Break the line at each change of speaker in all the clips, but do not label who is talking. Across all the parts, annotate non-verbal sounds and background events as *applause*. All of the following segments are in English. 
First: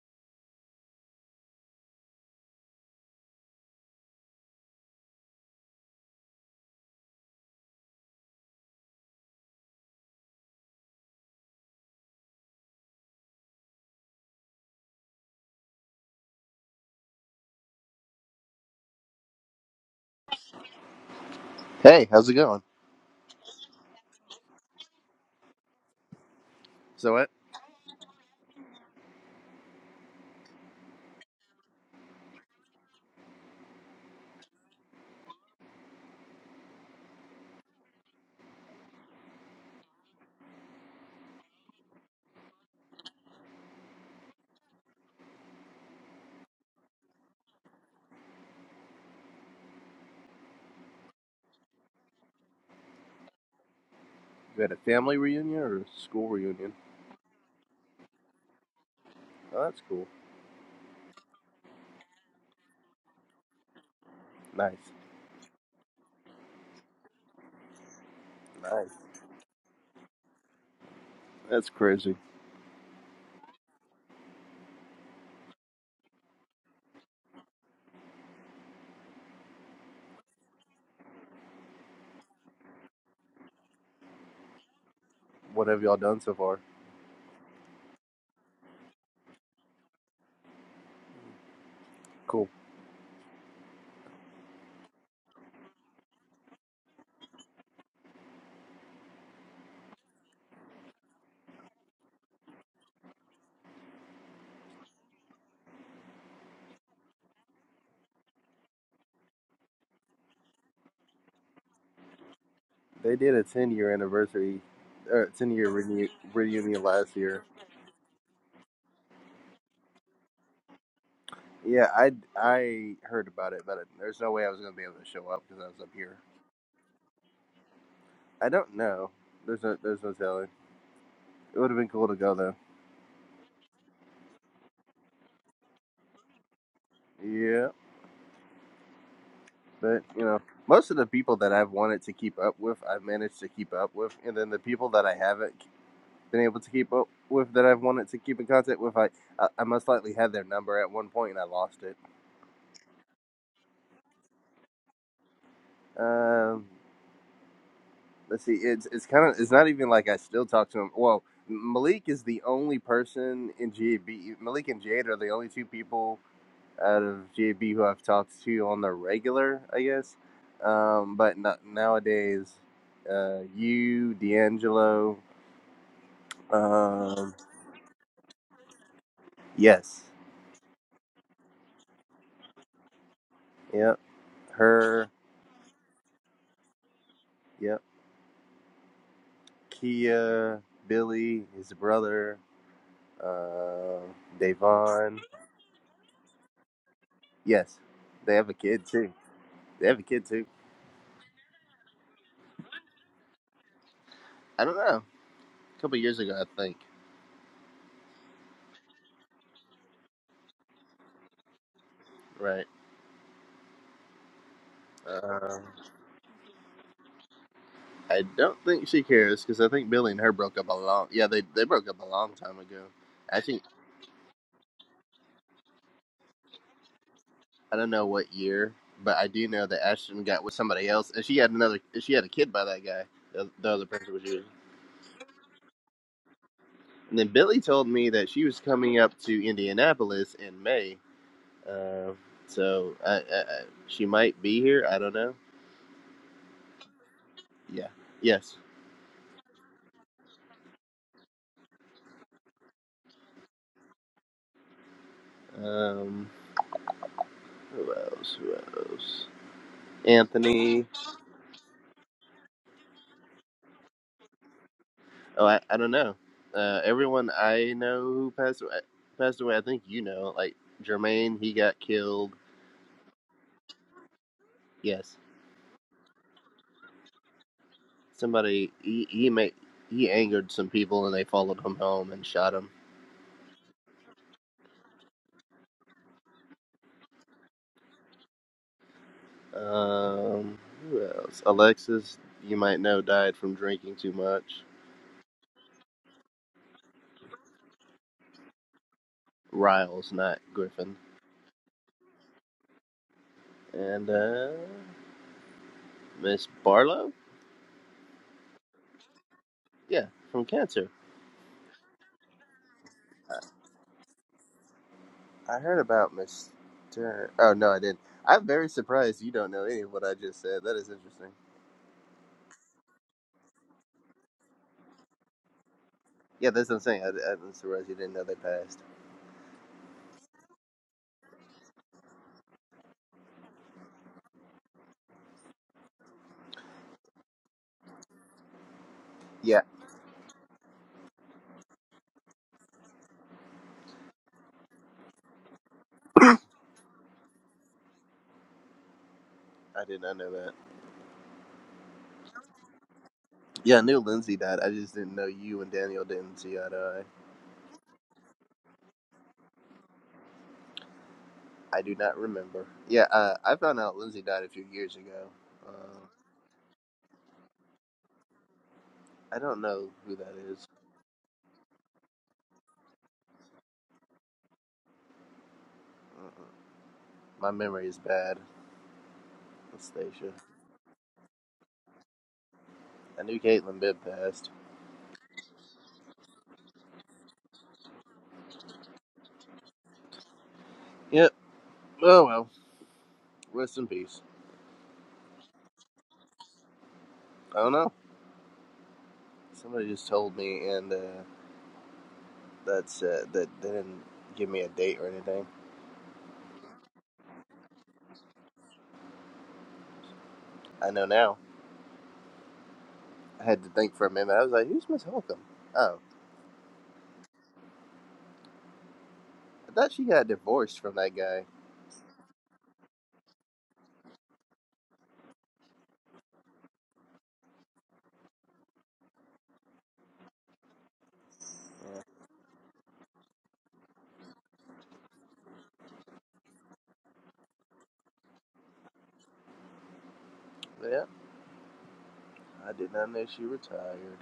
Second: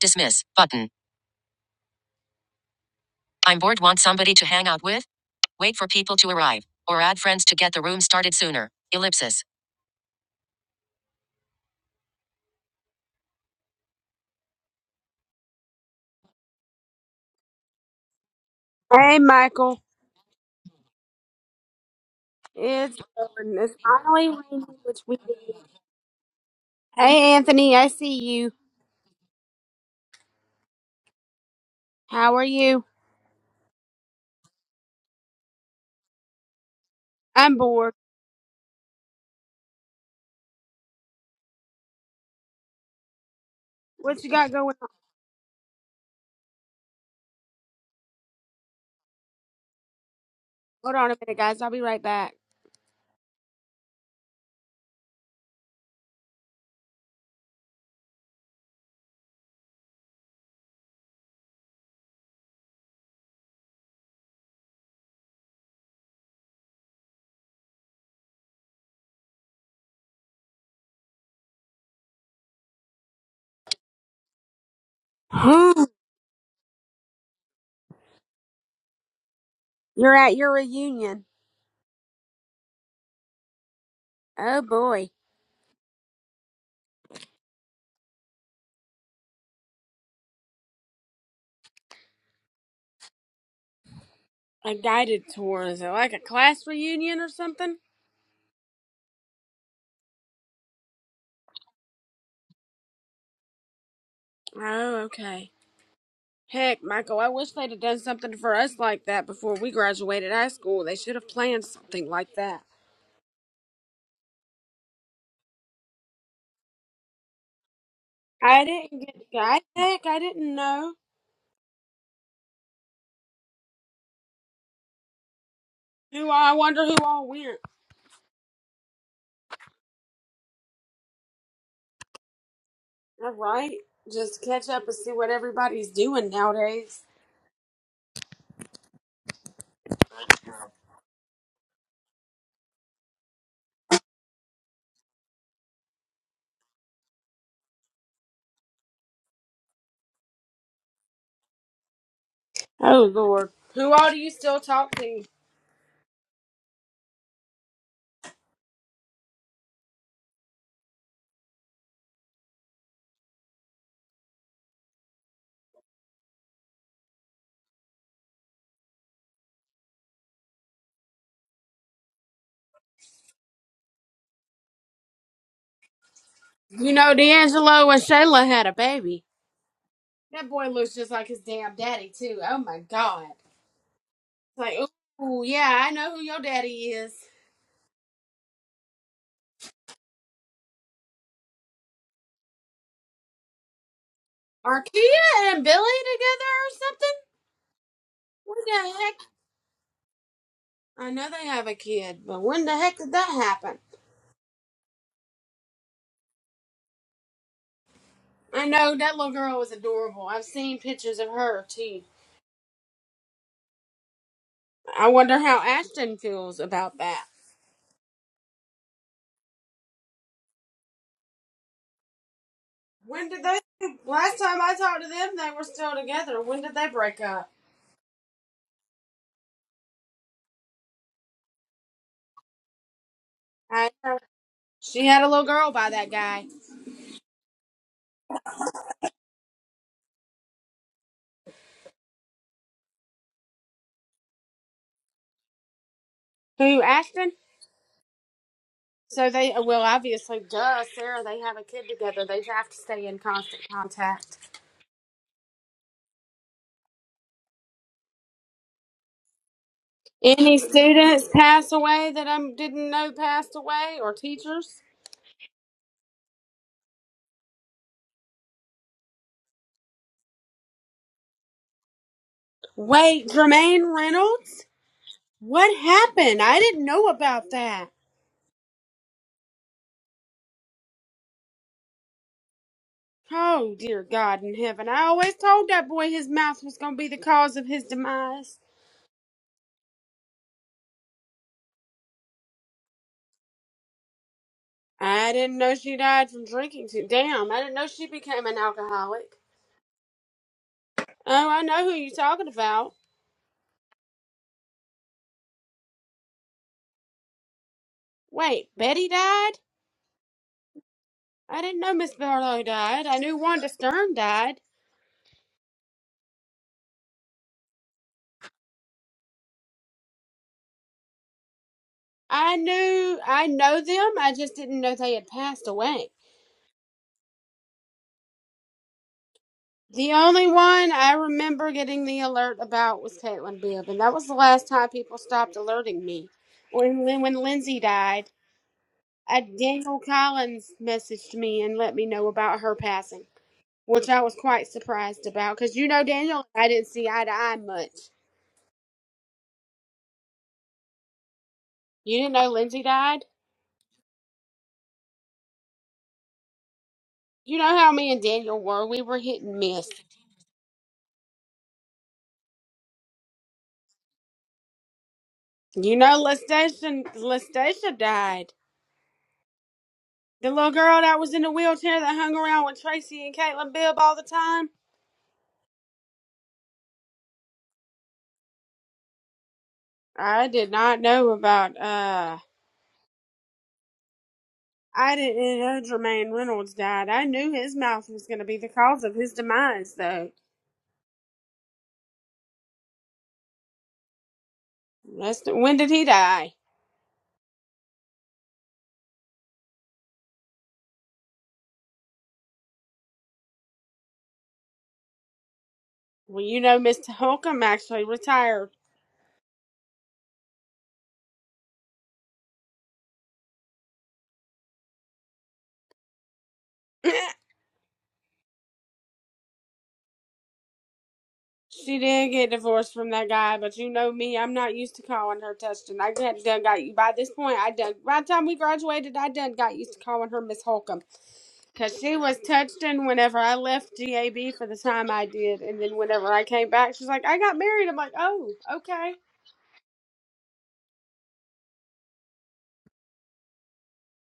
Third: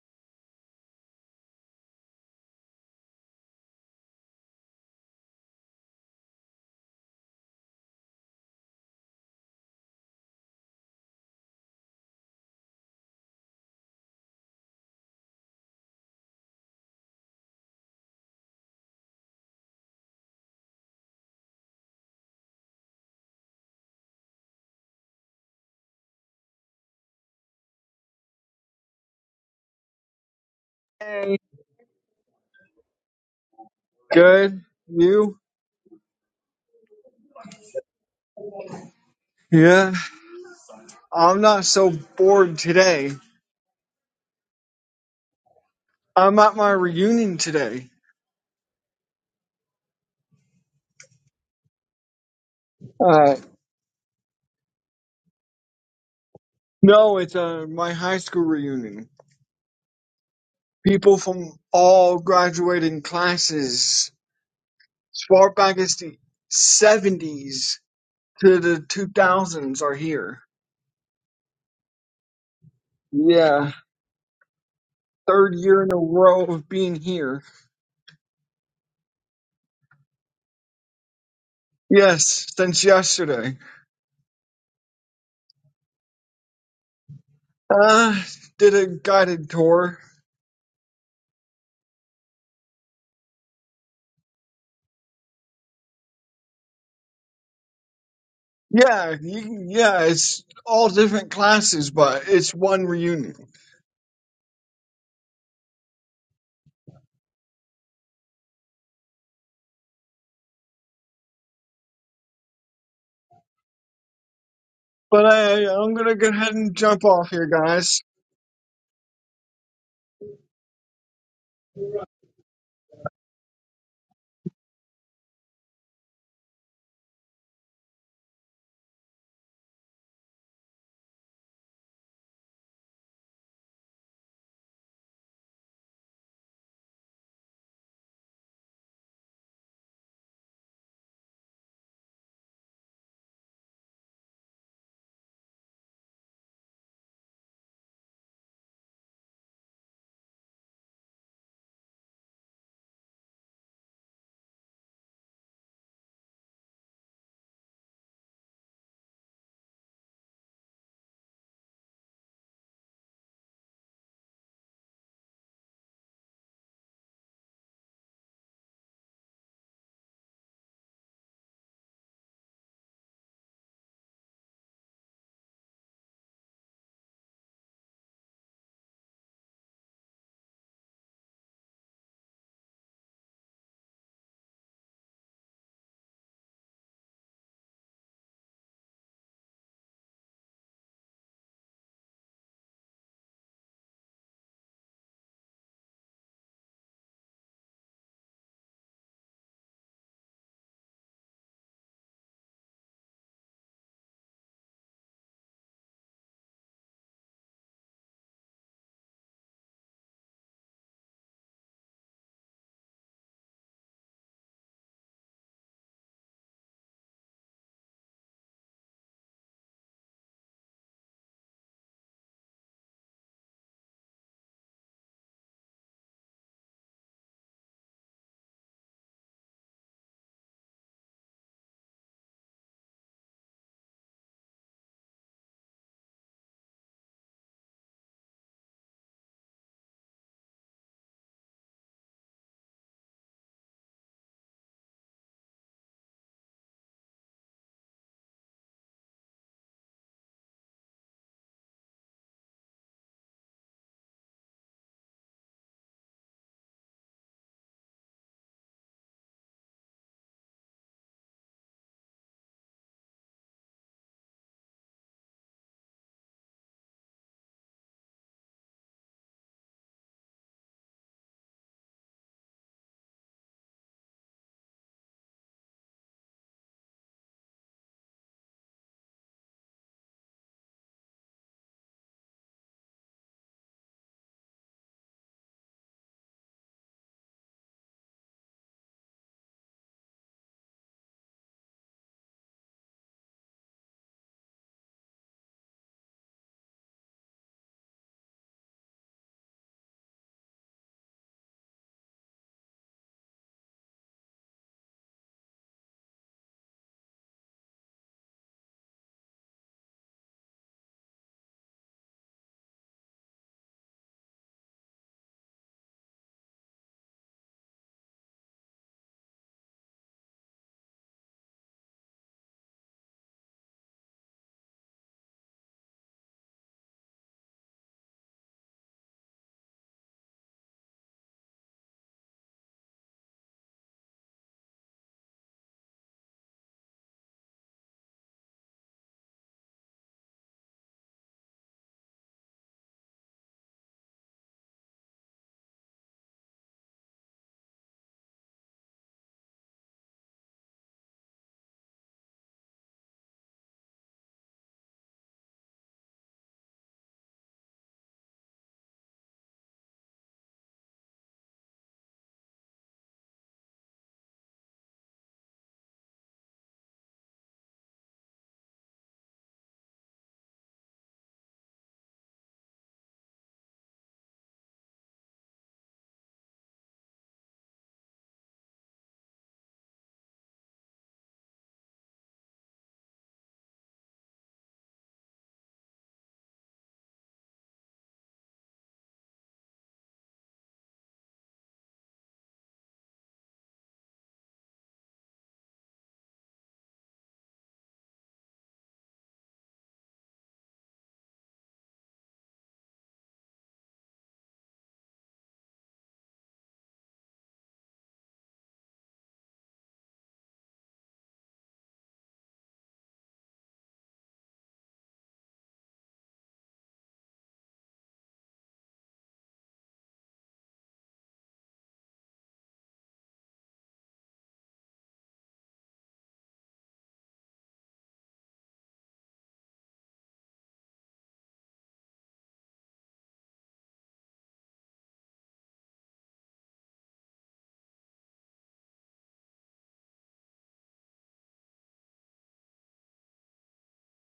Dismiss button. I'm bored, want somebody to hang out with? Wait for people to arrive, or add friends to get the room started sooner. Ellipsis. Hey, Michael.
Hey, how's it going?
It's Dawn. It's finally raining, which we did.
So what?
Hey, Anthony. I see you.
Hey,
How are you?
good. You?
I'm bored.
Yeah. I'm not so bored today.
What you got going on?
I'm at my reunion today.
Hold on a minute, guys. I'll be right back.
Uh,
You had a family reunion or a school reunion?
no, it's uh, my high school reunion.
Oh, that's cool.
People from all graduating classes,
Nice.
as far back as the 70s to the
Nice.
2000s, are here.
That's crazy.
Yeah. Third year
Whew.
in a row of being here.
You're at your reunion.
Yes, since yesterday.
Oh, boy.
What have y'all done so far?
Uh, did a guided tour
Cool.
A guided tour. Is it like a class reunion or something?
Yeah, you, can- yeah, it's all different classes, but it's one reunion.
Oh, okay. Heck, Michael, I wish they'd have done something for us like that before we graduated high school. They should have planned something like that.
They did a 10 year anniversary,
But
or 10 year
I, I'm
reunion,
gonna go ahead and
reunion
jump
last
off
year.
here, guys.
I didn't get I heck, I didn't know.
Yeah, I, I heard about it, but there's no way I was going to be able to show up because I was up here.
Who I wonder who all went.
I don't know. There's no, there's no telling. It would have been cool to go though.
All right. Just catch up and see what everybody's doing nowadays.
Yeah, but you know, most of the people that I've wanted to keep up with, I've managed to keep up with, and then the people that I haven't been able to keep up with that I've wanted to keep in contact with. I I, most likely had their number at one point and I lost it.
Oh Lord. Who all do you still talk to?
Um, let's see. It's it's kind of it's not even like I still talk to them. Well, Malik is the only person in GAB. Malik and Jade are the only two people out of GAB who I've talked to on the regular, I guess. Um, but no nowadays, uh, you, D'Angelo,
You know
um,
D'Angelo and Shayla had a baby.
yes,
That boy looks just like his damn daddy too. Oh my god.
yep,
Like,
her,
oh yeah, I know who your daddy is.
yep Kia, Billy, his brother, uh,
Are Kia
Davon.
and Billy together or something?
Yes, they have a
When
kid
the
too.
heck?
They have a kid too.
I know they have a kid, but when the heck did that happen?
I don't know. A couple years ago, I think.
I know that little girl was adorable. I've seen pictures of her too.
Right.
I wonder how
Um,
Ashton feels about that.
I don't think she cares because I think Billy and her broke up a long. Yeah, they they broke up a long time ago.
When
I
did they?
think
Last time I talked to them, they were still together. When did they break up?
I don't know what year, but I do know that Ashton got with somebody else, and she had another. She had a kid by that guy. The, the other
I
person was you.
She had a little girl by that guy.
And then Billy told me that she was coming up to Indianapolis in May Um, so I, I, I, she might be here. I don't know.
Who Ashton?
Yeah. Yes.
So they well obviously duh Sarah they have a kid together they have to stay in constant contact.
Um, who else? Who else?
Any
Anthony.
students pass away that I didn't know passed away or teachers?
Oh, I, I don't know. Uh, everyone I know who passed away, passed away. I think you know. Like Jermaine, he got killed.
Wait, Jermaine Reynolds?
Yes.
What happened? I didn't know about that.
Somebody. He he made he angered some people and they followed him home and shot him.
Oh, dear God in heaven. I always told that boy his mouth was going to be the cause of his demise.
Um, who else? Alexis, you might know, died from drinking too much.
I didn't know she died from drinking too. Damn, I didn't know she became an alcoholic.
Riles, not Griffin.
Oh, I know who you're talking about.
and uh, Miss Barlow.
Wait, Betty died?
Yeah, from Cancer.
I didn't know Miss Barlow died. I
I,
knew Wanda Stern died.
I heard about Miss. Turner. Oh no, I didn't. I'm very surprised you don't know any of what I just said. That is interesting.
I knew, I know them. I just didn't know they had passed away.
Yeah, that's what I'm saying. I, I'm surprised you didn't know they passed.
The only one I remember getting the alert about was Caitlin Beard, and that was the last time people stopped alerting me. When Lin- when Lindsay died, I,
Yeah,
Daniel Collins messaged me and let me know about her passing, which I was quite surprised about because you know Daniel, and I didn't see eye to eye much.
I did not know that.
You didn't know Lindsay died.
Yeah, I knew Lindsay died. I just didn't know you and Daniel didn't see eye to
You know how me and Daniel were. We were hit and miss.
eye. I do not remember. Yeah, uh, I found out Lindsay died a few years ago.
You
Uh,
know, Lestation Lestacia died.
I don't know who that
The
is.
little girl that was in the wheelchair that hung around with Tracy and Caitlin Bibb all the time.
Mm-mm. My memory is bad. Stacia.
I did not know about uh
I knew Caitlin Bibb passed.
I didn't know Jermaine Reynolds died. I knew his mouth was gonna be the cause of his demise though.
Yep. Oh well, rest in peace.
That's the, when did he die?
I don't know. Somebody just told me, and uh, that's uh, that they didn't give me a date or anything.
Well you know Mr. Holcomb actually retired.
I know now. I had to think for a minute. I was like, "Who's Miss Holcomb?" Oh,
*laughs* *clears throat*
I thought she got divorced from that guy.
She did get divorced from that guy, but you know me, I'm not used to calling her Tustin. I done, done got you. By this point, I done. By the time we graduated, I done got used to calling her Miss Holcomb. Because
Yeah,
she was Touchton whenever I left GAB for the time I did. And then whenever I came back, she's like, I got married. I'm like, oh, okay.
yeah I did not know she retired.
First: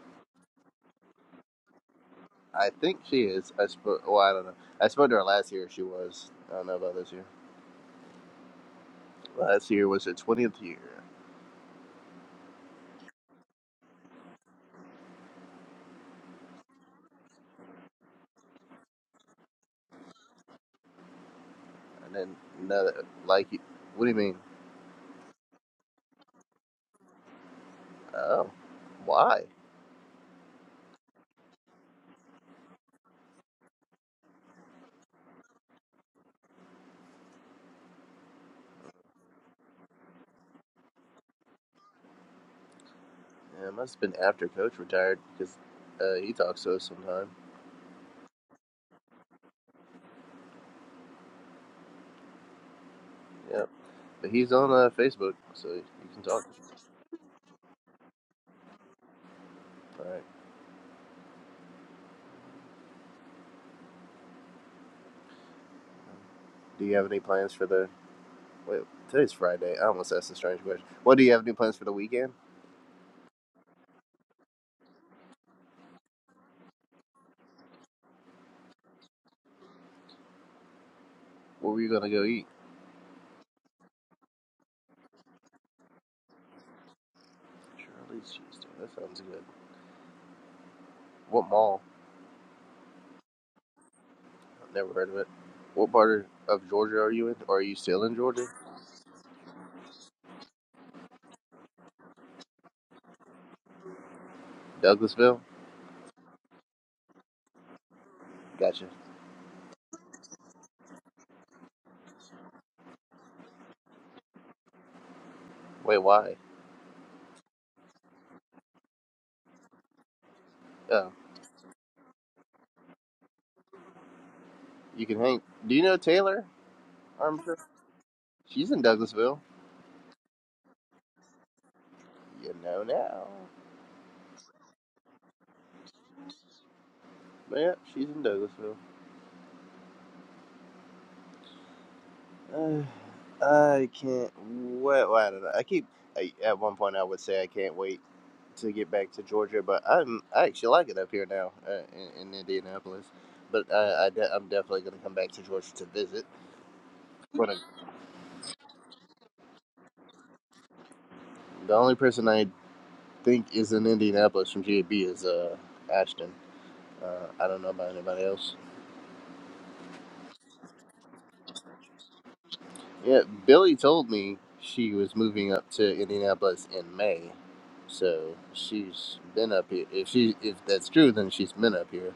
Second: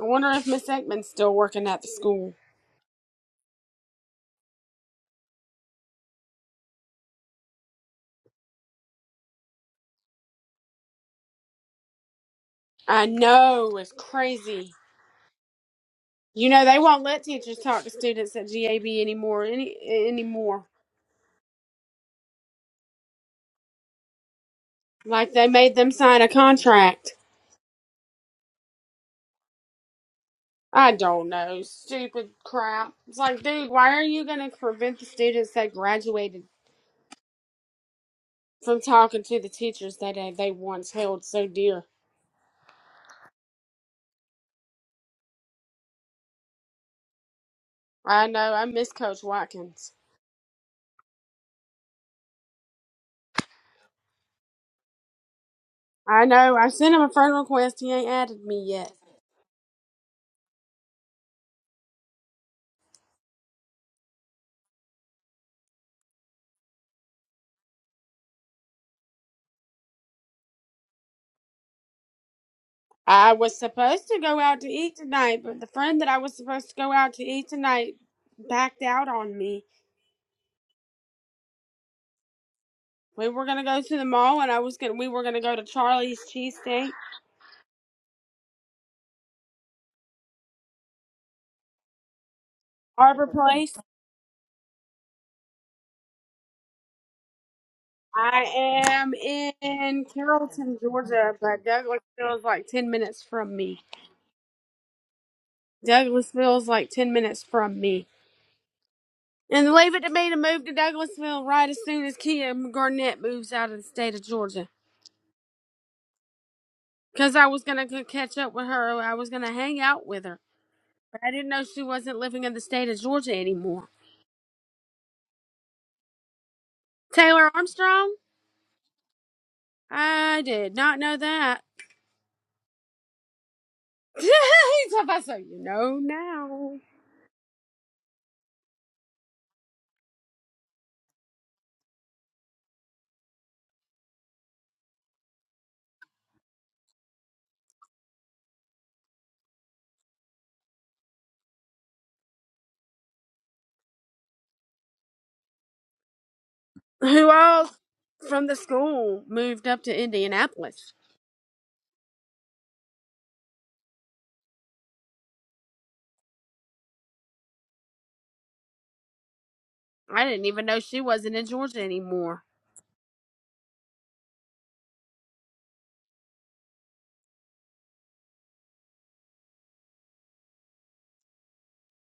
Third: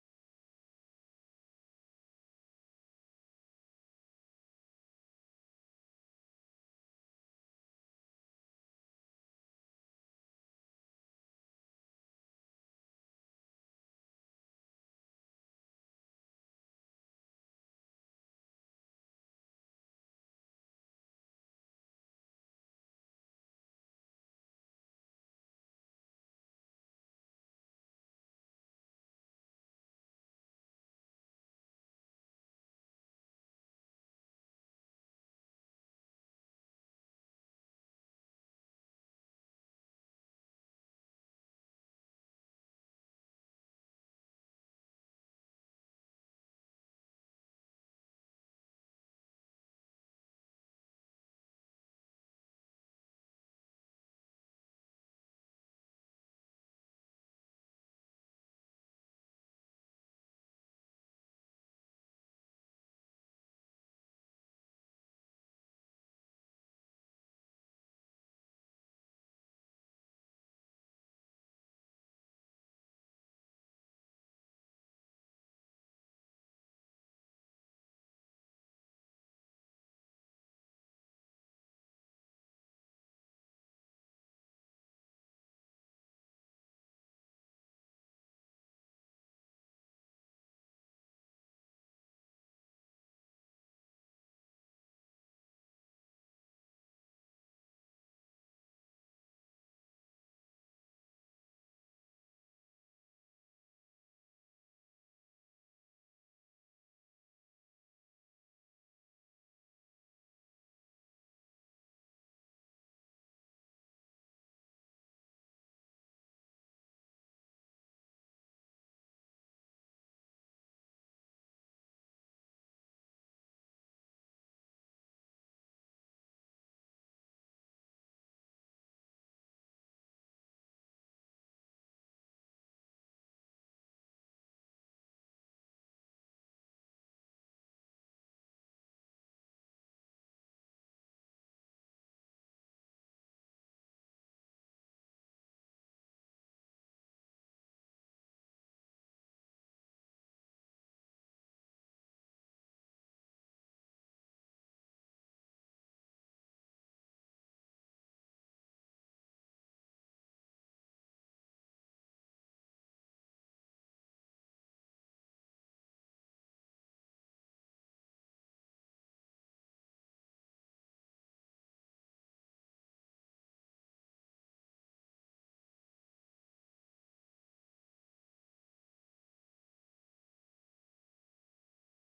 I wonder if Miss Ekman's still working at the school.
I think she is. I spoke. Well, I don't know. I spoke to her last year. She was. I don't know about this year. Last year was her twentieth year,
I know, it's crazy. You know, they won't let teachers talk to students at GAB anymore. Any, anymore.
and then another. Like, what do you mean?
Like, they made them sign a contract.
Oh, why?
I don't know. Stupid crap. It's like, dude, why are you going to prevent the students that graduated from talking to the teachers that uh, they once held so dear?
Yeah, it must have been after Coach retired because uh, he talks to us sometime.
I know. I miss Coach Watkins.
Yeah, but he's on uh, Facebook, so you can
I
talk. to
know.
him.
I sent him a friend request. He ain't added me yet.
All right. Do you have any plans for the? Wait, today's Friday. I almost asked a strange question. What do you have any plans for the weekend?
I was supposed to go out to eat tonight, but the friend that I was supposed to go out to eat tonight backed out on me.
What were you gonna go eat?
We were gonna go to the mall, and I was gonna. We were gonna go to Charlie's Cheesesteak
Charlie's Cheese. Town. That sounds good. What mall?
Harbor Place,
I've never heard of it. What part of Georgia are you in? Or are you still in Georgia?
I am in Carrollton, Georgia, but Douglasville is like 10 minutes from me.
Douglasville.
Douglasville is like 10 minutes from me.
Gotcha.
And the leave it to me to move to Douglasville right as soon as Kia Garnett moves out of the state of Georgia.
Wait, why?
Because I was going to catch up with her. I was going to hang out with her.
Oh,
But I didn't know she wasn't living in the state of Georgia anymore.
you can hang. Do you know Taylor? I'm
Taylor
sure
Armstrong?
she's in Douglasville.
I did not know that.
You know now.
*laughs* He's about so you know now.
Yep, she's in Douglasville. *sighs* Uh, I can't wait. Well, I don't know. I keep. I, at one point, I would say I can't wait to get back to Georgia, but I'm. I actually like it up here now uh, in, in Indianapolis. But I, I de- I'm definitely going to come back to Georgia to visit.
who
But *laughs* I-
else from the school moved up to Indianapolis.
the only person I think is in Indianapolis from GAB is uh, Ashton. Uh, I don't know about anybody else.
I didn't even know she wasn't in Georgia anymore.
Yeah, Billy told me she was moving up to Indianapolis in May, so she's been up here. If she if that's true, then she's been up here.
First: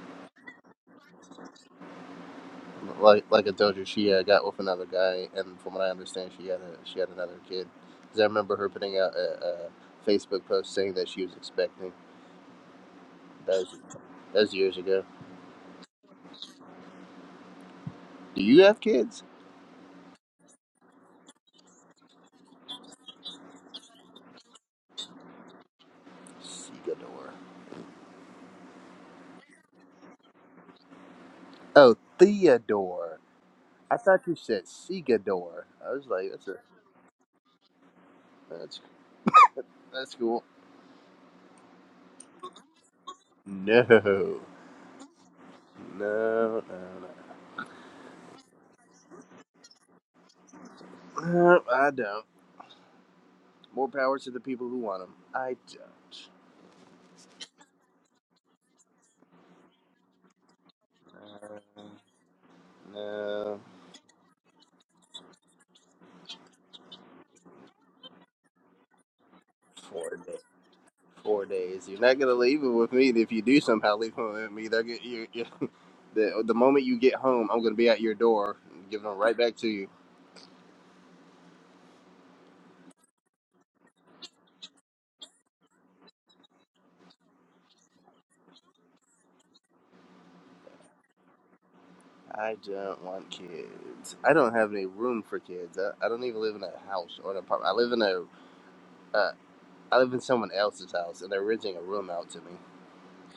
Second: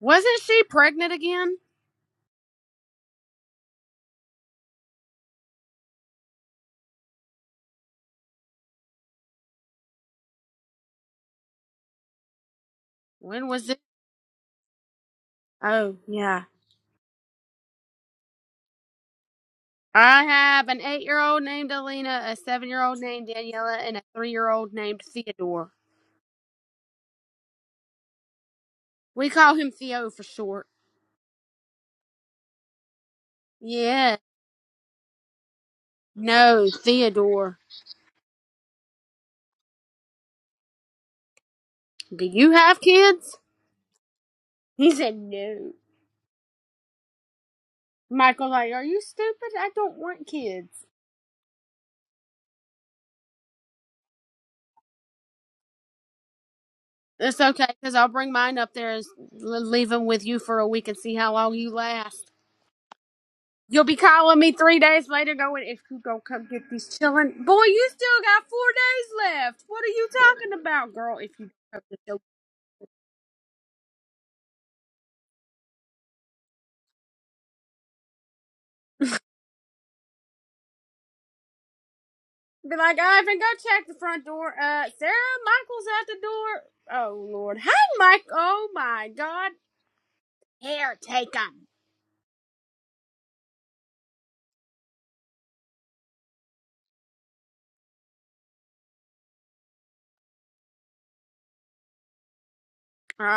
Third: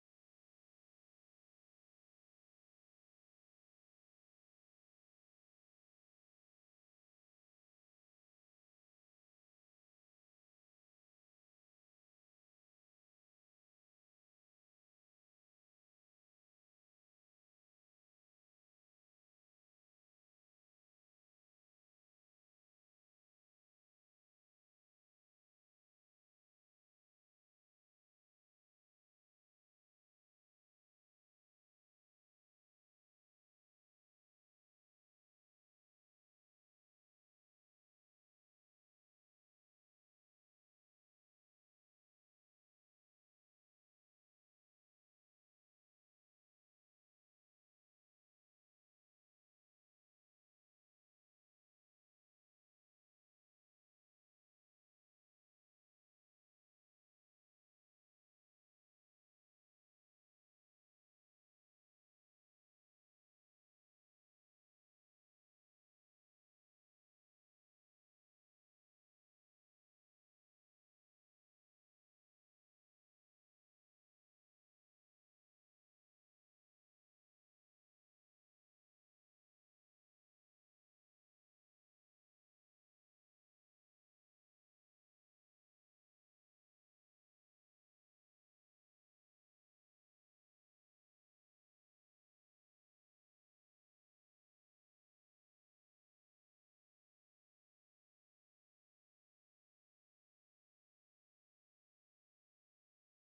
Wasn't she pregnant again?
Like like I told you, she uh, got with another guy, and from what I understand, she had a she had another kid. Because I remember her putting out a, a Facebook post saying that she was expecting.
When
That
was
was
it?
that was years ago.
Oh, yeah.
Do you have kids?
I have an eight year old named Alina, a seven year old named Daniela, and a three year old named Theodore.
Segador.
We call him Theo for short.
Oh, Theodore. I
Yeah.
thought you said Segador. I was like, that's a
No, Theodore.
that's that's cool.
Do you have kids?
No, *laughs* no,
He said no.
no, no.
Michael's like, Are you stupid? I don't want kids.
Nope, I don't. More power to the people who want them. I don't.
It's okay, because I'll bring mine up there and s- l- leave them with you for a week and see how long you
Uh,
last.
no,
You'll be calling me three days later going, if you don't come get these children. Boy, you still got four days left. What are you
four days.
talking about, girl, if
Four
you don't come
days.
get
You're
your
not gonna leave it with me. If you do somehow leave it with me, they're get you. you *laughs* the the moment you get home, I'm gonna be at your door, giving them right back to you.
*laughs* Be like, Ivan, go check the front door. Uh, Sarah, Michael's at the door. Oh, Lord. Hey, Mike. Oh, my God. Here, take 'em.
I don't want kids. I don't have any room for kids. I, I don't even live in a house or an apartment. I live in a. Uh, I live in someone else's house, and they're renting a room out to me.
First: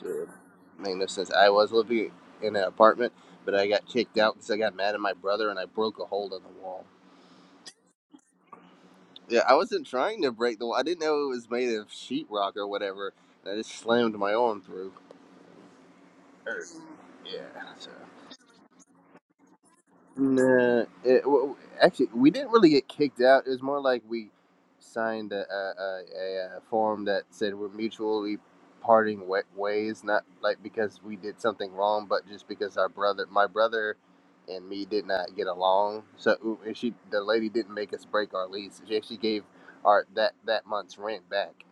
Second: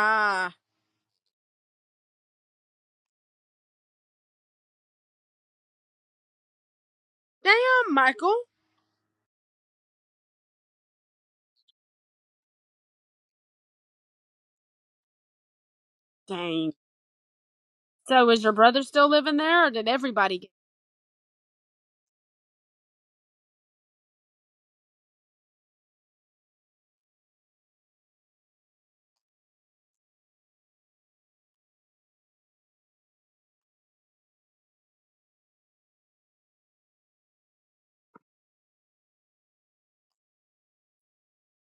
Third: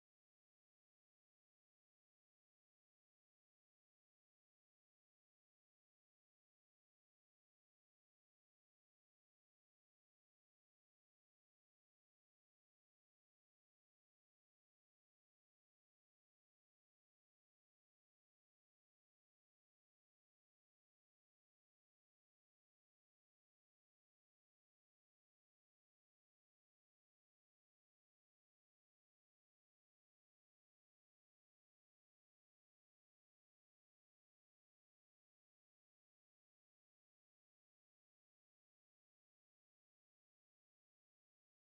to make no sense. I was living in an apartment, but I got kicked out because I got mad at my brother and I broke a hole in the wall.
damn, Michael.
Yeah, I wasn't trying to break the wall. I didn't know it was made of sheetrock or whatever. I just slammed my arm through. Er,
Dang.
Yeah. so.
So is your brother still living there, or did everybody get?
Nah, it, w- w- actually, we didn't really get kicked out. It was more like we signed a, a, a, a form that said we're mutually parting wa- ways, not like because we did something wrong, but just because our brother, my brother, and me did not get along. So and she, the lady, didn't make us break our lease. She actually gave our that that month's rent back.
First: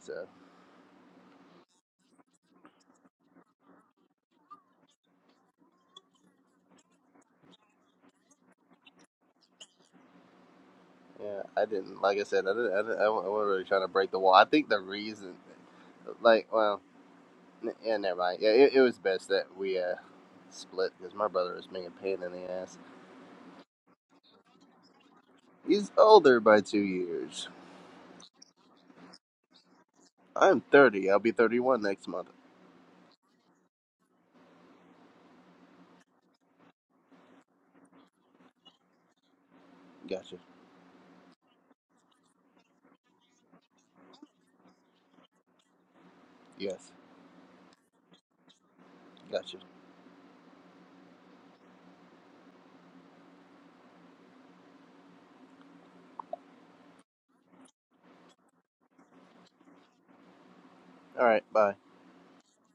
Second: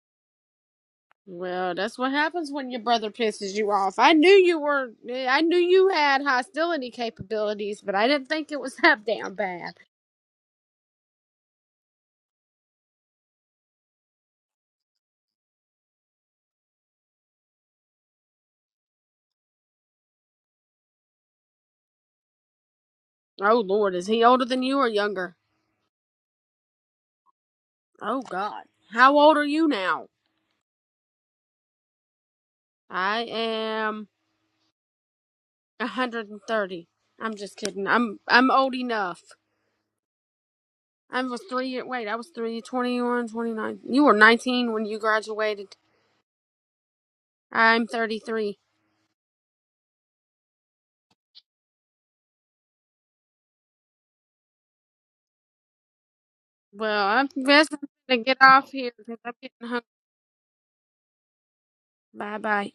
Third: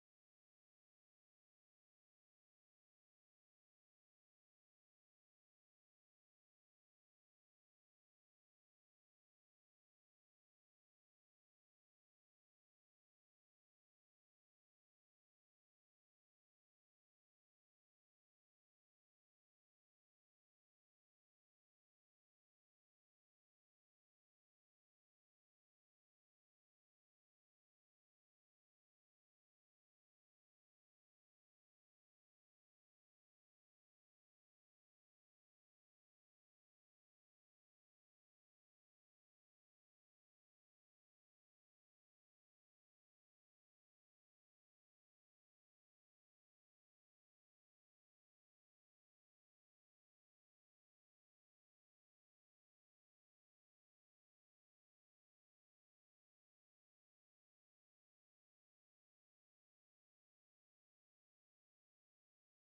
So
Well, that's what happens when your brother pisses you off. I knew you were, I knew you had hostility capabilities, but I didn't think it was *laughs* that damn bad.
yeah, I didn't. Like I said, I didn't. I, didn't, I wa- I wasn't really trying to break the wall. I think the reason, like, well. Yeah, never mind. Yeah, it, it was best that we uh, split because my brother was being a pain in the ass.
Oh Lord, is he older than you or younger?
He's older by two years.
Oh God, how old are you now?
I'm 30. I'll be 31 next month.
I am a hundred and thirty. I'm just kidding. I'm I'm old enough.
Gotcha.
I was three. Wait, I was three, 21, twenty-nine. You were nineteen when you graduated.
Yes.
I'm thirty three.
Gotcha.
Well, I'm best to get off here because I'm getting hungry.
All right. Bye.
Bye bye.